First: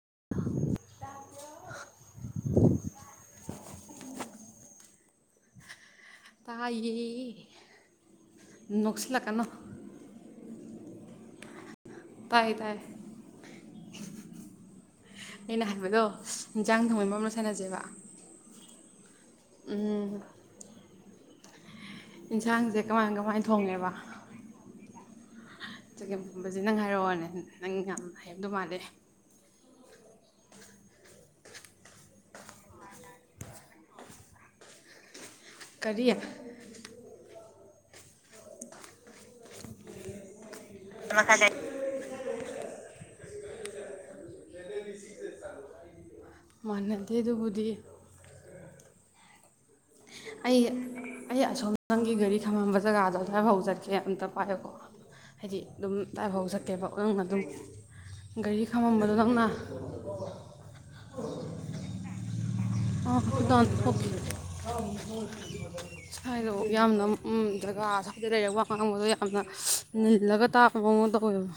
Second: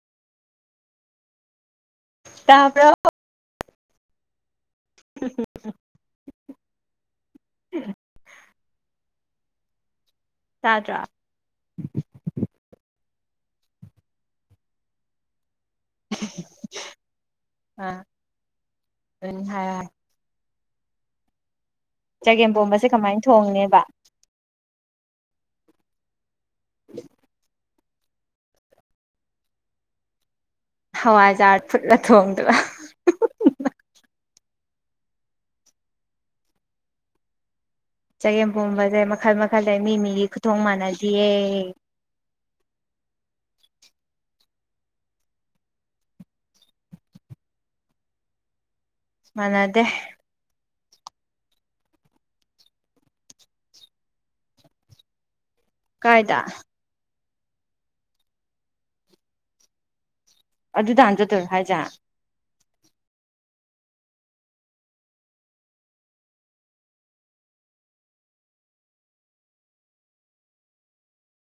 [inaudible] ꯇꯕ꯭ꯔ ꯎ ꯇꯥꯏꯌꯦ ꯅꯁꯂ ꯑꯃꯣ ꯇꯥꯖ꯭ꯔꯥ ꯇꯥꯏ ꯇꯥꯏ ꯑꯩꯅ ꯍꯥꯏꯕꯗꯣ ꯌꯦꯟꯁꯥꯡ ꯊꯣꯡꯃꯩ ꯃꯔꯝꯗ ꯁꯥꯟꯅꯁꯦꯕ ꯑ ꯎꯝ ꯍꯥꯏ ꯎꯝ ꯆꯒꯦꯝ ꯏꯟꯁꯥꯡꯁꯦ ꯄꯣꯝꯕꯁꯦ ꯀꯃꯥꯏ ꯀꯃꯥꯏꯅ ꯀꯃꯥꯏ ꯊꯣꯡꯅꯦꯕ ꯊꯣꯡꯉꯦꯕ ꯎꯝ ꯍꯥꯏ ꯑꯗꯨ ꯃꯥꯜꯂꯦ ꯍꯋꯥꯖꯥꯔ ꯐꯨꯠꯂ ꯊꯣꯡꯗꯨꯕ ꯀꯌꯥ ꯆꯒꯦꯝ ꯄꯣꯝꯕꯁꯦ ꯃꯈꯜ ꯃꯈꯜꯁ ꯃꯤ ꯃꯤꯒꯤ ꯈꯨꯊꯣꯡ ꯃꯥꯟꯅꯗꯌꯦ ꯃꯥꯟꯅꯗꯦ ꯑꯗꯨꯕꯨꯗꯤ ꯃꯅꯥꯗꯦ ꯑꯩ ꯑꯩ ꯑꯁꯣꯝꯗꯪꯒꯤ ꯒꯥꯔꯤ ꯈꯝꯂꯝꯝꯕ ꯖꯒꯥꯗꯣ ꯑꯗꯨ꯭ꯋꯥꯏꯐꯥꯎ ꯆꯠꯀꯦ ꯑꯝꯇ ꯄꯥꯏꯀꯣ ꯍꯥꯏꯗꯤ ꯑꯗꯨꯝ ꯀꯥꯏꯗ ꯇꯥꯏꯐ ꯍꯧꯥꯎ ꯁꯛꯀꯦꯕꯪ ꯑꯗꯨꯝ ꯒꯥꯔꯤ ꯈꯥꯝꯃꯝꯕꯗꯣ ꯅꯪꯅ ꯑꯗꯨꯗ ꯍꯥꯟ ꯆꯠꯇꯣꯏꯔꯣ ꯍꯥꯏꯖꯥꯠ ꯑ ꯁ꯭ꯋꯥꯏꯗꯣ ꯌꯥꯝꯅ ꯖꯒꯥ ꯁ꯭ꯋꯥꯏꯗ ꯂꯩꯔꯛ ꯋꯥ ꯉꯥꯡꯕꯗꯣ ꯌꯥꯝꯅ ꯅꯤꯜꯂꯒ ꯇꯥꯛꯄ ꯃꯑꯣꯡ ꯇꯧꯋꯦꯕ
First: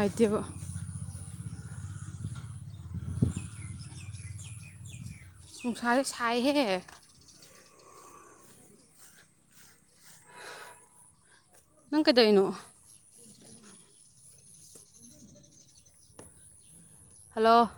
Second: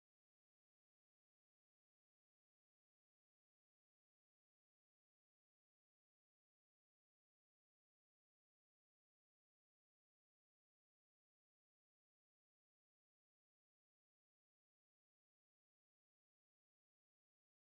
ꯥꯏꯇꯕ ꯇꯨꯡꯁꯥꯔꯦ ꯁꯥꯏꯍꯦ ꯅꯣꯡ ꯀꯗꯩꯅ ꯍꯜꯂꯣ